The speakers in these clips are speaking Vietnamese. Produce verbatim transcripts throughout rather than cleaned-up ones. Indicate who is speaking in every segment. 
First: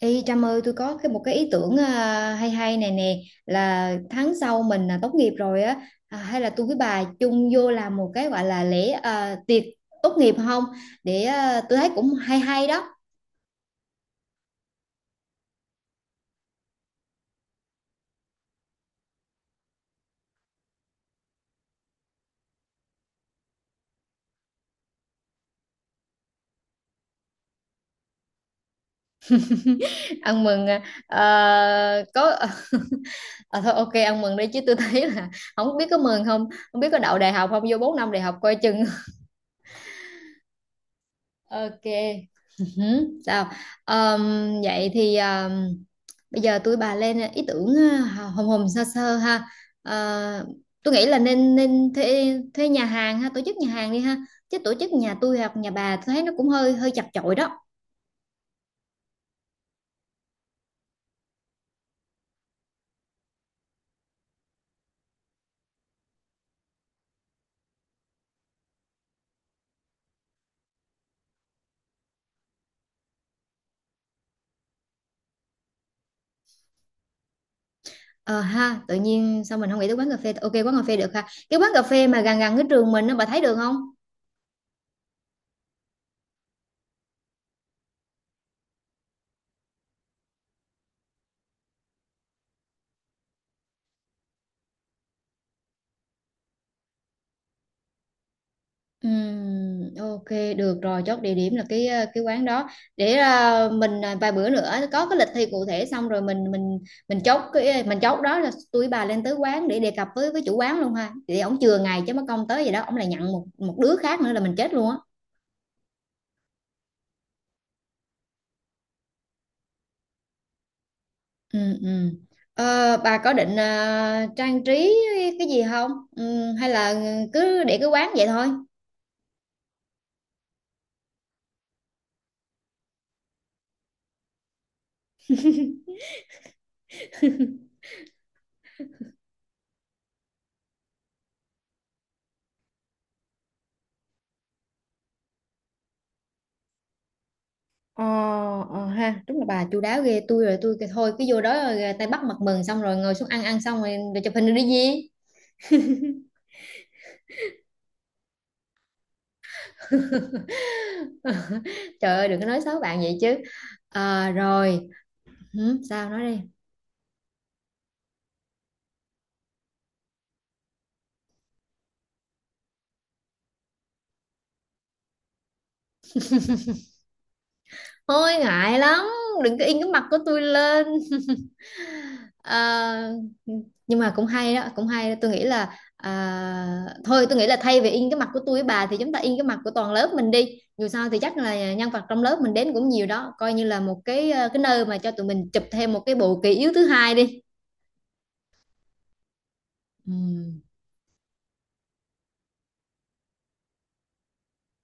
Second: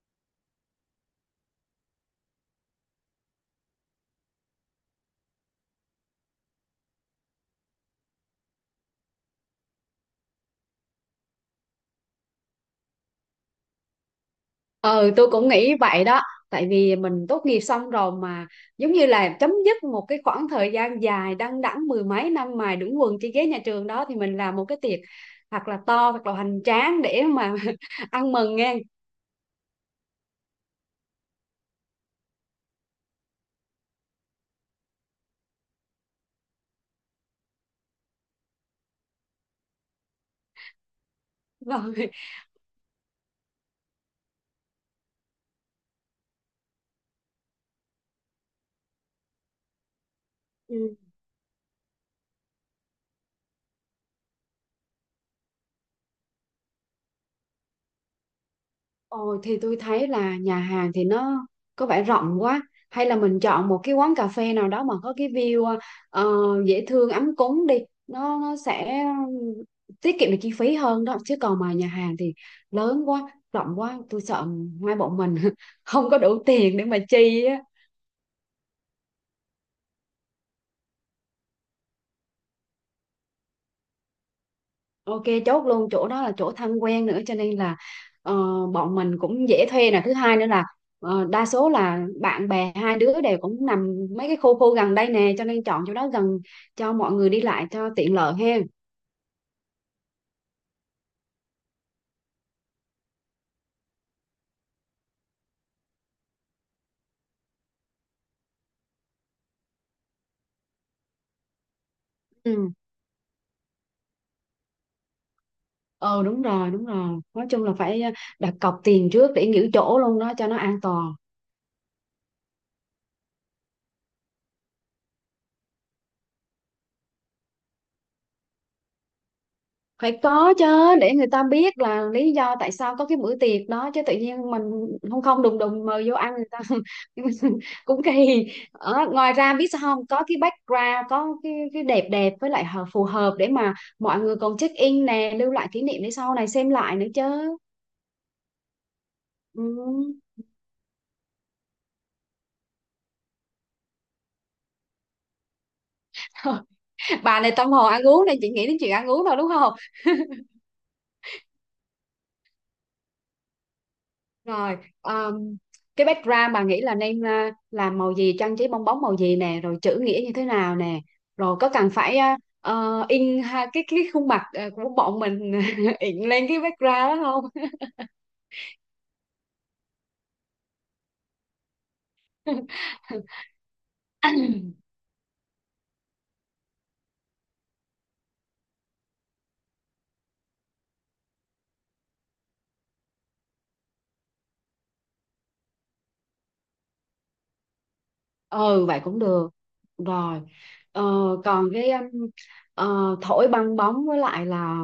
Speaker 1: Ê Trâm ơi, tôi có cái một cái ý tưởng, à, hay hay này nè. Là tháng sau mình à, tốt nghiệp rồi á. À, hay là tôi với bà chung vô làm một cái gọi là lễ, à, tiệc tốt nghiệp không? Để à, tôi thấy cũng hay hay đó.
Speaker 2: Ừ, tôi cũng nghĩ vậy đó. Tại vì mình tốt nghiệp xong rồi mà giống như là chấm dứt một cái khoảng thời gian dài đăng đẵng mười mấy năm mài đũng quần trên ghế nhà trường đó thì mình làm một cái tiệc thật là to, thật là hoành tráng để mà ăn mừng nghe.
Speaker 1: Ăn mừng. à, à, có. À, thôi, ok, ăn mừng đi chứ tôi thấy là không biết có mừng không, không biết có đậu đại học không, vô bốn năm đại học coi chừng. Ok.
Speaker 2: Rồi.
Speaker 1: Ừ, sao? Ờm, Vậy thì ờm, bây giờ tôi bà lên ý tưởng ờ, hồng hồng sơ sơ ha. Ờ, tôi
Speaker 2: Ừ.
Speaker 1: nghĩ là nên nên thuê thuê nhà hàng ha, tổ chức nhà hàng đi ha, chứ tổ chức nhà tôi hoặc nhà bà tôi thấy nó cũng hơi hơi chật chội đó.
Speaker 2: Ồ, thì tôi thấy là nhà hàng thì nó có vẻ rộng quá, hay là mình chọn một cái quán cà phê nào đó mà có cái view ờ, dễ thương, ấm cúng đi. Nó, nó sẽ tiết kiệm được chi phí hơn đó chứ còn mà nhà hàng thì lớn quá, rộng quá, tôi sợ hai bọn mình không có đủ tiền để mà chi á.
Speaker 1: Ờ ha, tự nhiên sao mình không nghĩ tới quán cà phê? Ok, quán cà phê được ha, cái quán cà phê mà gần gần cái trường mình nó, bà thấy được không?
Speaker 2: Ok, chốt luôn chỗ đó là chỗ thân quen nữa cho nên là ờ, bọn mình cũng dễ thuê nè, thứ hai nữa là ờ, đa số là bạn bè hai đứa đều cũng nằm mấy cái khu khu gần đây nè, cho nên chọn chỗ đó gần cho mọi người đi lại cho tiện lợi hen.
Speaker 1: Ừm, ok, được rồi. Chốt địa điểm là cái ờ, cái quán đó. Để ờ, mình ờ, vài bữa nữa có cái lịch thi cụ thể xong rồi mình mình mình chốt, cái mình chốt đó là tôi với bà lên tới quán để đề cập với với chủ quán luôn ha, thì ổng chừa ngày, chứ mất công tới vậy
Speaker 2: Ừ.
Speaker 1: đó ổng lại nhận một một đứa khác nữa là mình chết luôn á.
Speaker 2: ờ Đúng rồi, đúng rồi, nói chung là phải ờ, đặt cọc tiền trước để nghỉ chỗ luôn đó cho nó an toàn.
Speaker 1: Ừ, ừ. Ờ, bà có định ờ, trang trí cái gì không, ừ, hay là cứ để cái quán vậy thôi?
Speaker 2: Phải có chứ, để người ta biết là lý do tại sao có cái bữa tiệc đó chứ tự nhiên mình không không đùng đùng mời vô ăn người ta cũng kỳ. Ờ, ngoài ra biết sao không, có cái background, có cái cái đẹp đẹp với lại hợp- phù hợp để mà mọi người còn check in nè, lưu lại kỷ niệm để sau này xem lại nữa chứ.
Speaker 1: Ờ, ờ ha, đúng là
Speaker 2: Ừ.
Speaker 1: bà chu đáo ghê. Tôi rồi tôi kêu thôi cứ vô đó rồi ờ, tay bắt mặt mừng, xong rồi ngồi xuống ăn, ăn xong rồi, rồi chụp hình rồi đi gì.
Speaker 2: Bà này tâm hồn ăn uống này, chị nghĩ đến chuyện ăn uống thôi, đúng không?
Speaker 1: Trời ơi, đừng có nói xấu bạn vậy chứ. Ờ,
Speaker 2: Rồi,
Speaker 1: rồi.
Speaker 2: um,
Speaker 1: Hử,
Speaker 2: cái
Speaker 1: sao, nói đi.
Speaker 2: background bà nghĩ là nên uh, làm màu gì, trang trí bong bóng màu gì nè, rồi chữ nghĩa như thế nào nè, rồi có cần phải uh, ờ, in ha, cái cái khuôn mặt uh, của bọn mình in lên cái background đó không?
Speaker 1: Thôi ngại lắm, đừng có in cái mặt của tôi lên. Ờ, nhưng mà cũng hay đó, cũng hay đó. Tôi nghĩ là à, thôi tôi nghĩ là thay vì in cái mặt của tôi với bà thì chúng ta in cái mặt của toàn lớp mình đi. Dù sao thì chắc là nhân vật trong lớp mình đến cũng nhiều đó, coi như là một cái ờ, cái nơi mà cho tụi mình chụp thêm một cái bộ kỷ yếu thứ hai đi.
Speaker 2: Ừ vậy cũng được.
Speaker 1: Ừ.
Speaker 2: Rồi. ờ, Còn cái um, ờ, thổi bong bóng với lại là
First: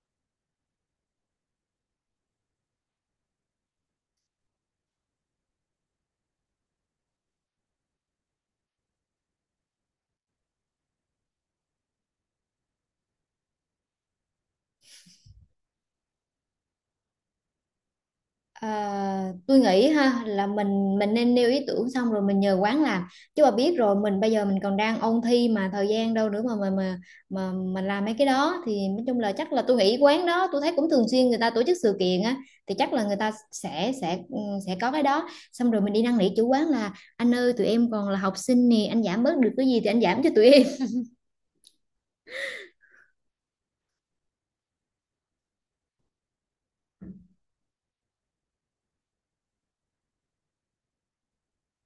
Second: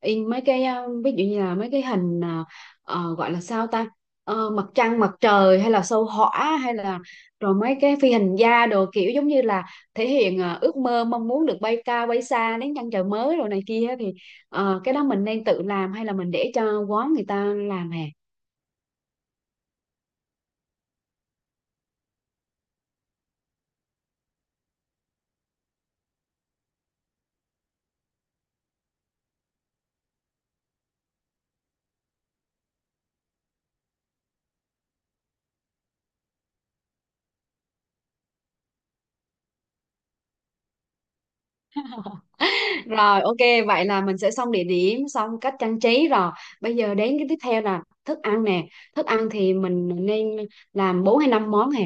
Speaker 2: in mấy cái ờ, ví dụ như là mấy cái hình ờ, ờ, gọi là sao ta. Ờ, mặt trăng, mặt trời hay là sao hỏa hay là rồi mấy cái phi hành gia đồ kiểu giống như là thể hiện ờ, ước mơ mong muốn được bay cao bay xa đến chân trời mới rồi này kia thì ờ, cái đó mình nên tự làm hay là mình để cho quán người ta làm hè.
Speaker 1: À, tôi nghĩ ha là mình mình nên nêu ý tưởng xong rồi mình nhờ quán làm, chứ mà biết rồi mình bây giờ mình còn đang ôn thi mà thời gian đâu nữa mà mà mà mà mình làm mấy cái đó. Thì nói chung là chắc là tôi nghĩ quán đó tôi thấy cũng thường xuyên người ta tổ chức sự kiện á, thì chắc là người ta sẽ sẽ ừ, sẽ có cái đó. Xong rồi mình đi năn nỉ chủ quán là anh ơi tụi em còn là học sinh nè, anh giảm bớt được cái gì thì anh giảm cho tụi em.
Speaker 2: Rồi ok, vậy là mình sẽ xong địa điểm, xong cách trang trí rồi. Bây giờ đến cái tiếp theo là thức ăn nè. Thức ăn thì mình nên làm bốn hay năm món hè.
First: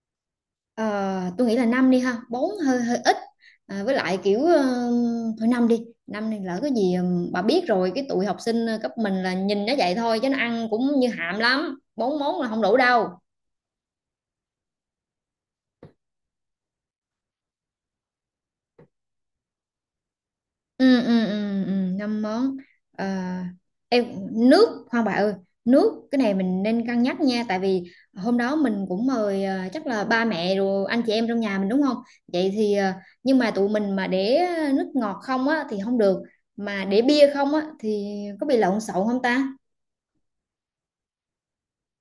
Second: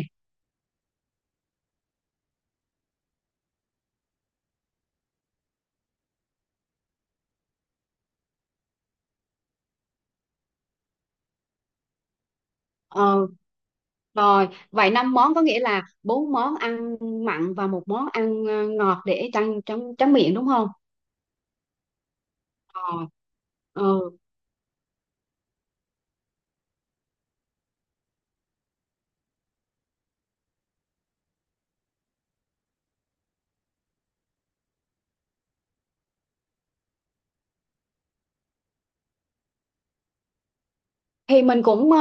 Speaker 1: Ờ, tôi nghĩ là năm đi ha, bốn hơi hơi ít, à, với lại kiểu ờ, thôi năm đi. Năm này lỡ cái gì, ừm, bà biết rồi, cái tụi học sinh ờ, cấp mình là nhìn nó vậy thôi chứ nó ăn cũng như hạm lắm, bốn món là không đủ đâu.
Speaker 2: Ờ, rồi, vậy năm món có nghĩa là bốn món ăn mặn và một món ăn ờ, ngọt để trăng trắng tráng miệng, đúng không?
Speaker 1: ừ ừ ừ ừ, Năm món. Ờ, em,
Speaker 2: Rồi.
Speaker 1: nước khoan bà ơi, nước cái này mình nên cân nhắc nha. Tại vì hôm đó mình cũng mời ờ, chắc là ba mẹ rồi anh chị em trong nhà mình đúng không? Vậy thì ờ, nhưng mà tụi mình mà để nước ngọt không á thì không được, mà để bia không á thì có bị lộn xộn không ta?
Speaker 2: Thì mình cũng ờ,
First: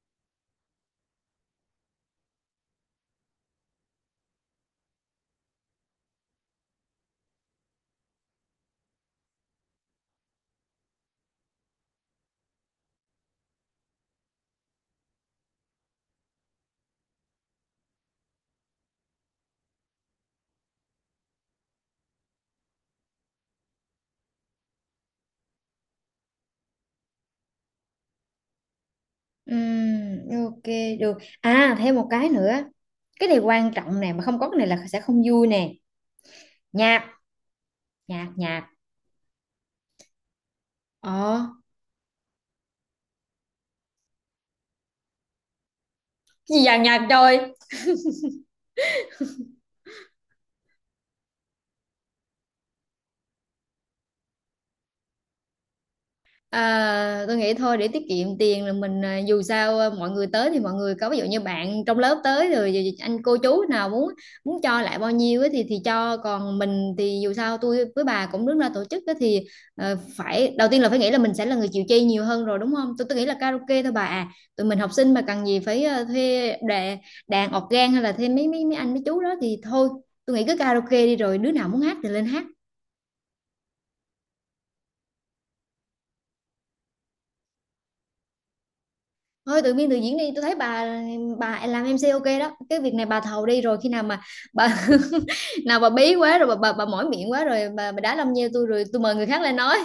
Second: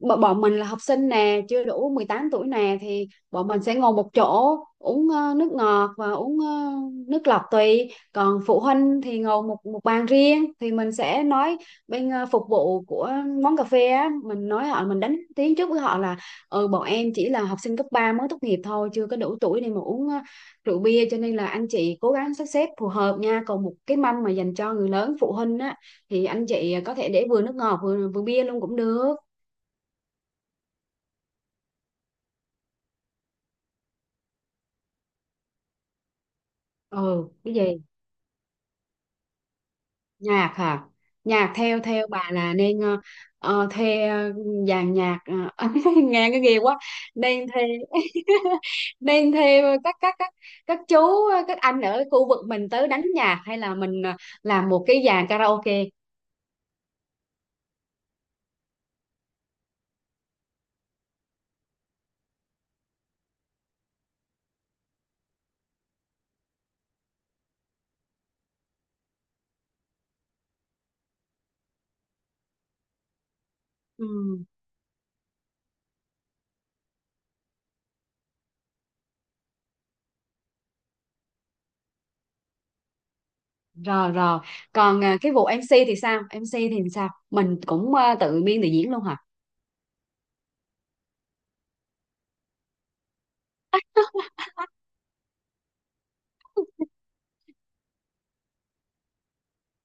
Speaker 2: b- bọn mình là học sinh nè, chưa đủ mười tám tuổi nè, thì bọn mình sẽ ngồi một chỗ uống ờ, nước ngọt và uống ờ, nước lọc tùy, còn phụ huynh thì ngồi một một bàn riêng thì mình sẽ nói bên ờ, phục vụ của món cà phê á, mình nói họ mình đánh tiếng trước với họ là ừ, bọn em chỉ là học sinh cấp ba mới tốt nghiệp thôi, chưa có đủ tuổi để mà uống ờ, rượu bia cho nên là anh chị cố gắng sắp xếp phù hợp nha, còn một cái mâm mà dành cho người lớn phụ huynh á thì anh chị có thể để vừa nước ngọt, vừa vừa bia luôn cũng được.
Speaker 1: Ừm, ok được. À, thêm một cái nữa, cái này quan trọng nè, mà không có cái này là sẽ không vui nè. Nhạc.
Speaker 2: Ừ, cái gì?
Speaker 1: Nhạc nhạc.
Speaker 2: Nhạc hả?
Speaker 1: Ờ.
Speaker 2: Nhạc theo theo bà là nên ờ, ờ, thuê ờ, dàn nhạc. ờ, Nghe cái ghê
Speaker 1: Gì vậy,
Speaker 2: quá.
Speaker 1: nhạc
Speaker 2: Nên
Speaker 1: trời.
Speaker 2: thuê nên thuê các các các các chú, các anh ở khu vực mình tới đánh nhạc, hay là mình ờ, làm một cái dàn karaoke.
Speaker 1: À, tôi nghĩ thôi để tiết kiệm tiền là mình, à, dù sao à, mọi người tới thì mọi người có, ví dụ như bạn trong lớp tới rồi rồi anh cô chú nào muốn muốn cho lại bao nhiêu ấy, thì thì cho, còn mình thì dù sao tôi với bà cũng đứng ra tổ chức ấy, thì ờ, phải đầu tiên là phải nghĩ là mình sẽ là người chịu chi nhiều hơn rồi đúng không. Tôi tôi nghĩ là karaoke thôi bà
Speaker 2: Ừ,
Speaker 1: à. Tụi mình học sinh mà cần gì phải ờ, thuê đàn, đàn organ hay là thuê mấy mấy mấy anh mấy chú đó thì thôi. Tôi nghĩ cứ karaoke đi rồi đứa nào muốn hát thì lên hát.
Speaker 2: rồi rồi, còn ờ, cái vụ em xê thì sao? em xê thì sao, mình cũng ờ, tự biên tự diễn luôn hả?
Speaker 1: Thôi tự biên tự diễn đi. Tôi thấy bà bà làm em MC ok đó, cái việc này bà thầu đi. Rồi khi nào mà bà nào bà bí quá rồi bà, bà, bà mỏi miệng quá rồi bà, bà đá lâm nheo tôi rồi tôi mời người khác lên nói.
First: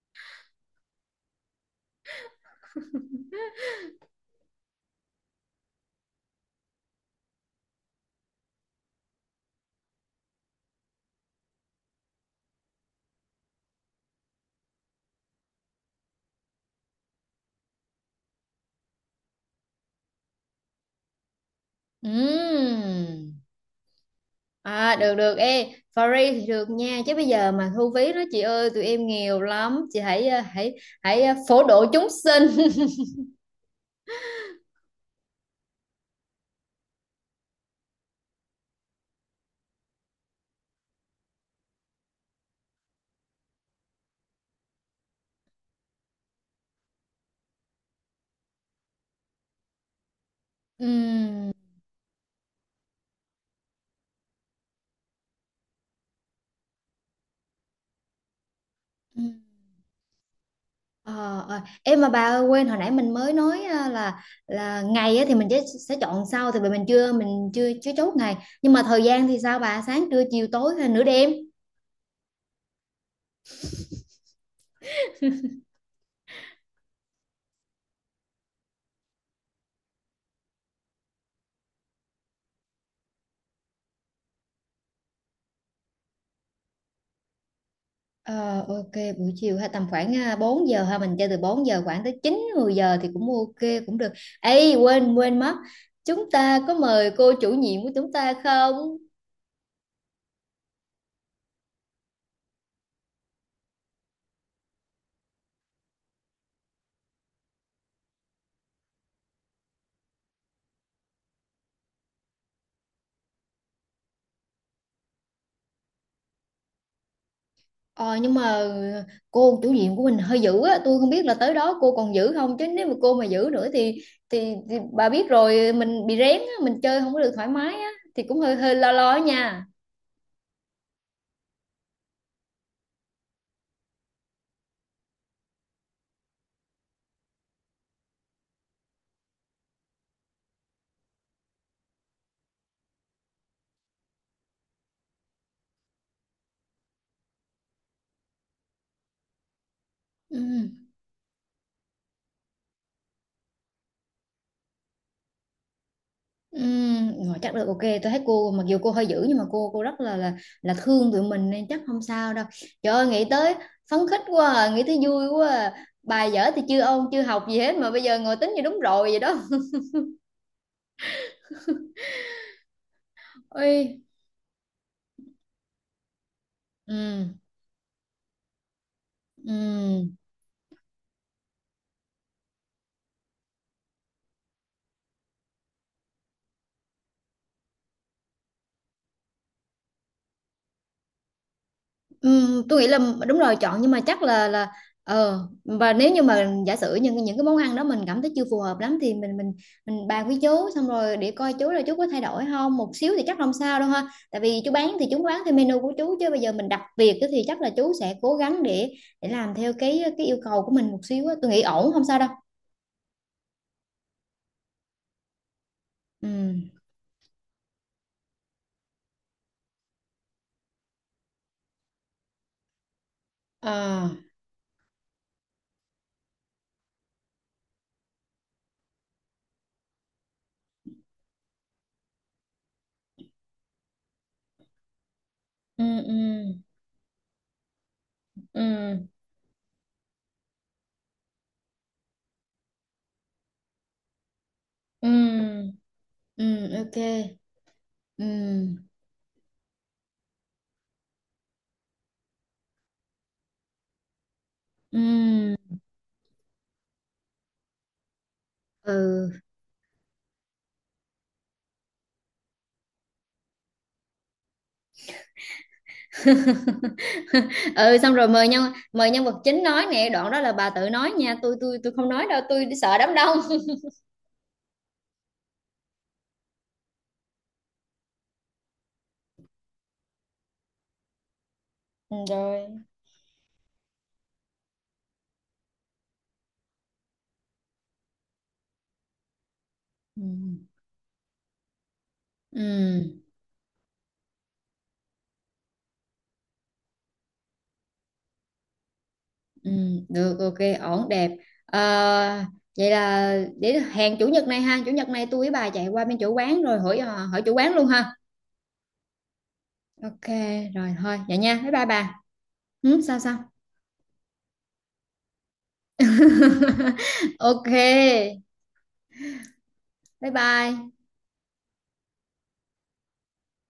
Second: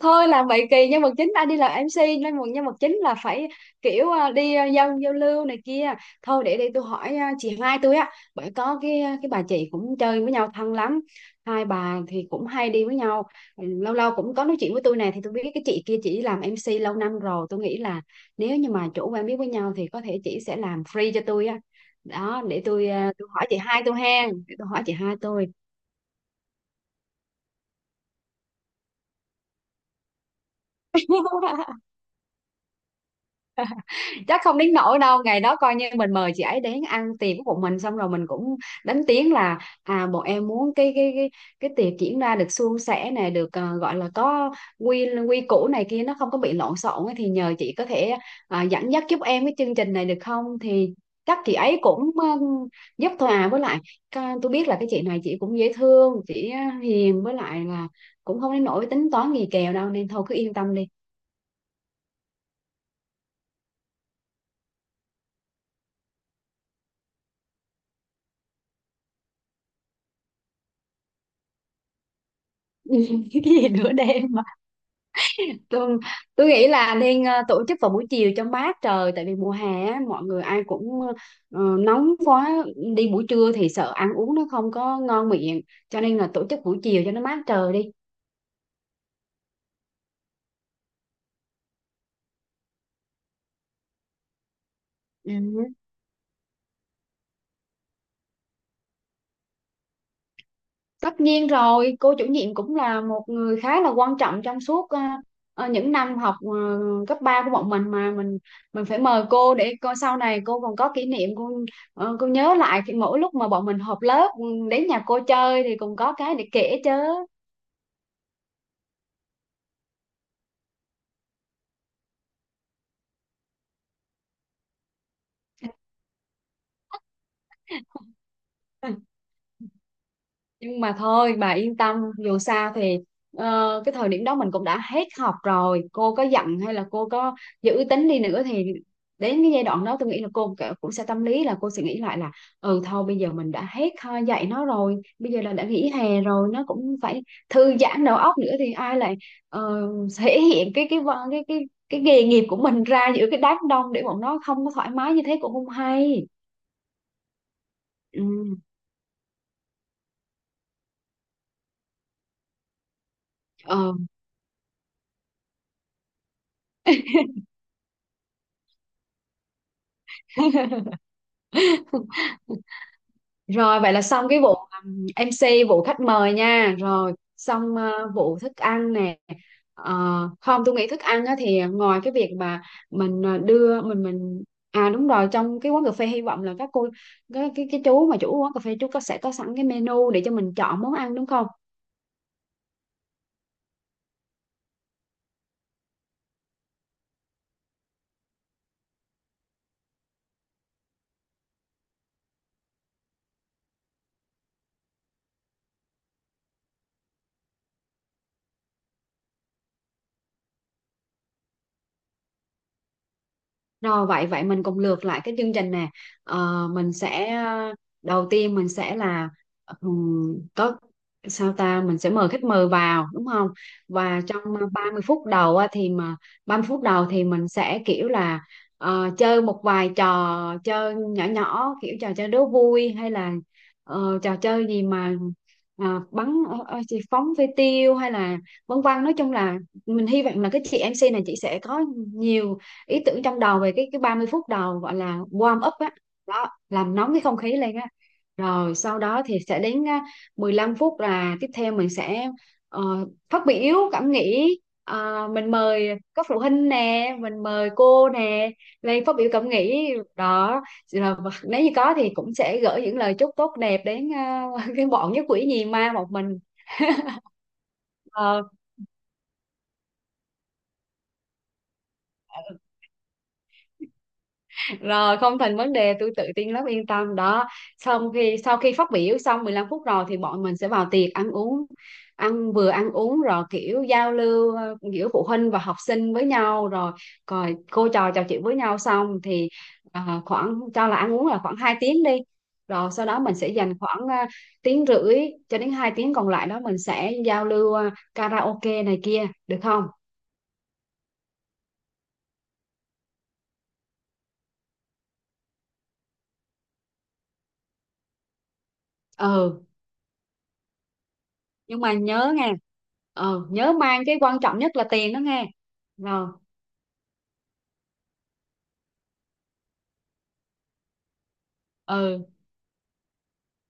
Speaker 2: Thôi làm vậy kỳ, nhân vật chính ai đi làm em xê, nên một nhân vật chính là phải kiểu à, đi à, giao giao lưu này kia. Thôi để đi tôi hỏi à, chị Mai tôi á, bởi có cái ờ, cái bà chị cũng chơi với nhau thân lắm, hai bà thì cũng hay đi với nhau. Ừ, lâu lâu cũng có nói chuyện với tôi này thì tôi biết cái chị kia chỉ làm em xê lâu năm rồi, tôi nghĩ là nếu như mà chủ quen biết với nhau thì có thể chị sẽ làm free cho tôi á. Đó, để tôi à, tôi
Speaker 1: Ừm.
Speaker 2: hỏi chị hai tôi hen, để tôi hỏi chị
Speaker 1: À, được
Speaker 2: hai
Speaker 1: được,
Speaker 2: tôi.
Speaker 1: ê free thì được nha, chứ bây giờ mà thu phí đó chị ơi, tụi em nghèo lắm chị, hãy ờ, hãy hãy ờ, phổ độ chúng sinh.
Speaker 2: Chắc không đến nỗi đâu, ngày đó coi như mình mời chị ấy đến ăn tiệc của bọn mình xong rồi mình cũng đánh tiếng là à bọn em muốn cái cái cái cái tiệc diễn ra được suôn sẻ này, được ờ, gọi là có quy quy củ này kia, nó không có bị lộn xộn ấy, thì nhờ chị có thể à, dẫn dắt giúp em cái chương trình này được không, thì chắc chị ấy cũng ờ, giúp thôi à. Với lại ca- tôi biết là cái chị này chị cũng dễ thương, chị ờ, hiền với lại là cũng không đến nỗi tính
Speaker 1: Ừm.
Speaker 2: toán gì kèo đâu, nên thôi cứ yên tâm đi.
Speaker 1: Ờ, ờ. Em mà bà ơi, quên hồi nãy mình mới nói à, là là ngày á, thì mình sẽ, sẽ chọn sau. Thì vì mình chưa, mình chưa chưa chốt ngày, nhưng mà thời gian thì sao bà, sáng trưa chiều tối hay nửa đêm?
Speaker 2: Cái gì nửa đêm? tôi, tôi nghĩ là nên ờ, tổ chức vào buổi chiều cho mát trời, tại vì mùa hè á, mọi người ai cũng ờ, nóng quá, đi buổi trưa thì sợ ăn uống nó không có ngon miệng, cho nên là tổ chức buổi chiều cho nó mát trời đi.
Speaker 1: Ờ, ok, buổi chiều hay tầm khoảng à, bốn giờ ha, mình chơi từ bốn giờ khoảng tới chín mười giờ thì cũng ok cũng được. Ê, quên quên mất,
Speaker 2: Ừ.
Speaker 1: chúng ta có mời cô chủ nhiệm của chúng ta không?
Speaker 2: Tất nhiên rồi, cô chủ nhiệm cũng là một người khá là quan trọng trong suốt ờ, ờ, những năm học ờ, cấp ba của bọn mình, mà mình mình phải mời cô để coi sau này cô còn có kỷ niệm, cô ờ, cô nhớ lại khi mỗi lúc mà bọn mình họp lớp, ừ, đến nhà cô chơi thì cũng có cái để kể chứ.
Speaker 1: Ờ, nhưng mà cô chủ nhiệm của mình hơi dữ á, tôi không biết là tới đó cô còn dữ không, chứ nếu mà cô mà dữ nữa thì thì, thì bà biết rồi, mình bị rén á, mình chơi không có được thoải mái á, thì cũng hơi hơi lo lo á nha.
Speaker 2: Nhưng mà thôi bà yên tâm, dù sao thì ờ, cái thời điểm đó mình cũng đã hết học rồi, cô có giận hay là cô có giữ tính đi nữa thì đến cái giai đoạn đó tôi nghĩ là cô cả- cũng sẽ tâm lý, là cô sẽ nghĩ lại là ừ thôi bây giờ mình đã hết ờ, dạy nó rồi, bây giờ là đã nghỉ hè rồi, nó cũng phải thư giãn đầu óc nữa thì ai lại ờ, thể
Speaker 1: Ừ.
Speaker 2: hiện cái cái vợ- cái cái cái nghề nghiệp của mình ra giữa cái đám đông để bọn nó không có thoải mái như thế cũng không hay.
Speaker 1: Ừ, rồi, chắc được. Ok, tôi thấy cô
Speaker 2: Ừ.
Speaker 1: mặc dù cô hơi dữ nhưng mà cô cô rất là là là thương tụi mình nên chắc không sao đâu. Trời ơi nghĩ tới
Speaker 2: Ờ.
Speaker 1: phấn khích quá, à, nghĩ tới vui quá, à. Bài dở thì chưa ôn chưa học gì hết mà bây giờ ngồi tính như đúng rồi vậy đó.
Speaker 2: Rồi vậy
Speaker 1: Ôi.
Speaker 2: là xong cái vụ um, em xê, vụ khách mời nha. Rồi
Speaker 1: Ừ.
Speaker 2: xong ờ, vụ thức ăn nè. Ờ,
Speaker 1: Ừ.
Speaker 2: không tôi nghĩ thức ăn á, thì ngoài cái việc mà mình ờ, đưa mình mình à đúng rồi, trong cái quán cà phê hy vọng là các cô cái cái, cái chú mà chủ quán cà phê chú có sẽ có sẵn cái menu để cho mình chọn món ăn, đúng không?
Speaker 1: Ừm, tôi nghĩ là đúng rồi, chọn. Nhưng mà chắc là là ờ, và nếu như mà giả sử những những cái món ăn đó mình cảm thấy chưa phù hợp lắm thì mình mình mình bàn với chú xong rồi để coi chú là chú có thay đổi không một xíu thì chắc không sao đâu ha. Tại vì chú bán thì chú bán theo menu của chú, chứ bây giờ mình đặt việc á thì chắc là chú sẽ cố gắng để để làm theo cái cái yêu cầu của mình một xíu á. Tôi nghĩ ổn, không sao đâu.
Speaker 2: Rồi vậy vậy mình cùng lược lại cái chương trình nè. Ờ,
Speaker 1: Ừ.
Speaker 2: mình sẽ đầu tiên mình sẽ là ừm, có sao ta, mình sẽ mời khách mời vào, đúng không?
Speaker 1: À.
Speaker 2: Và trong ờ, ba mươi phút đầu á, thì mà ba mươi phút đầu thì mình sẽ kiểu là ờ, chơi một vài trò chơi nhỏ nhỏ, kiểu trò chơi đố vui hay là ờ, trò chơi gì mà
Speaker 1: Ừ
Speaker 2: ờ,
Speaker 1: ừ
Speaker 2: bắn ờ, ờ, gì phóng phi tiêu hay là vân vân,
Speaker 1: ừ
Speaker 2: nói chung là mình hy vọng là cái chị em MC này chị sẽ có nhiều ý tưởng trong đầu về cái cái ba mươi phút đầu gọi là warm
Speaker 1: ừ
Speaker 2: up á,
Speaker 1: ừ.
Speaker 2: đó làm
Speaker 1: Ok.
Speaker 2: nóng cái không khí lên á.
Speaker 1: Ừ
Speaker 2: Rồi sau đó thì sẽ đến à, mười lăm phút là tiếp theo, mình sẽ ờ, phát biểu cảm nghĩ. Ờ, mình
Speaker 1: ừ
Speaker 2: mời các phụ huynh nè, mình mời cô nè lên phát
Speaker 1: ừ.
Speaker 2: biểu cảm nghĩ đó, rồi nếu như có thì cũng sẽ gửi những lời chúc tốt đẹp đến à, cái bọn nhất quỷ nhì ma một mình.
Speaker 1: Ừ, xong rồi
Speaker 2: Ờ,
Speaker 1: mời nhân, mời nhân vật chính nói nè, đoạn đó là bà tự nói nha, tôi tôi tôi không nói đâu, tôi sợ đám đông.
Speaker 2: rồi không thành vấn đề, tôi tự tin lắm, yên tâm đó. Xong khi sau khi phát biểu xong mười lăm phút rồi thì bọn mình sẽ vào tiệc ăn uống,
Speaker 1: Ừ,
Speaker 2: ăn
Speaker 1: rồi.
Speaker 2: vừa ăn uống rồi kiểu giao lưu ờ, giữa phụ huynh và học sinh với nhau, rồi rồi cô trò trò chuyện với nhau xong thì ờ,
Speaker 1: Ừ.
Speaker 2: khoảng cho là ăn uống là khoảng hai tiếng đi. Rồi sau đó
Speaker 1: Ừ.
Speaker 2: mình sẽ dành khoảng ờ, tiếng rưỡi cho đến hai tiếng còn lại đó, mình sẽ giao lưu ờ, karaoke này kia được
Speaker 1: Ừ.
Speaker 2: không?
Speaker 1: Được, ok, ổn đẹp. Ờ, vậy là để hẹn chủ nhật này ha, chủ nhật này tôi với bà chạy qua bên chủ quán rồi hỏi, ờ, hỏi chủ quán luôn ha.
Speaker 2: Ừ,
Speaker 1: Ok, rồi thôi vậy nha, bye
Speaker 2: nhưng
Speaker 1: bye
Speaker 2: mà
Speaker 1: bà.
Speaker 2: nhớ nghe,
Speaker 1: Ừ, sao sao?
Speaker 2: ờ nhớ mang cái quan trọng nhất là tiền đó nghe. Rồi.
Speaker 1: Ok, bye bye.
Speaker 2: Ừ.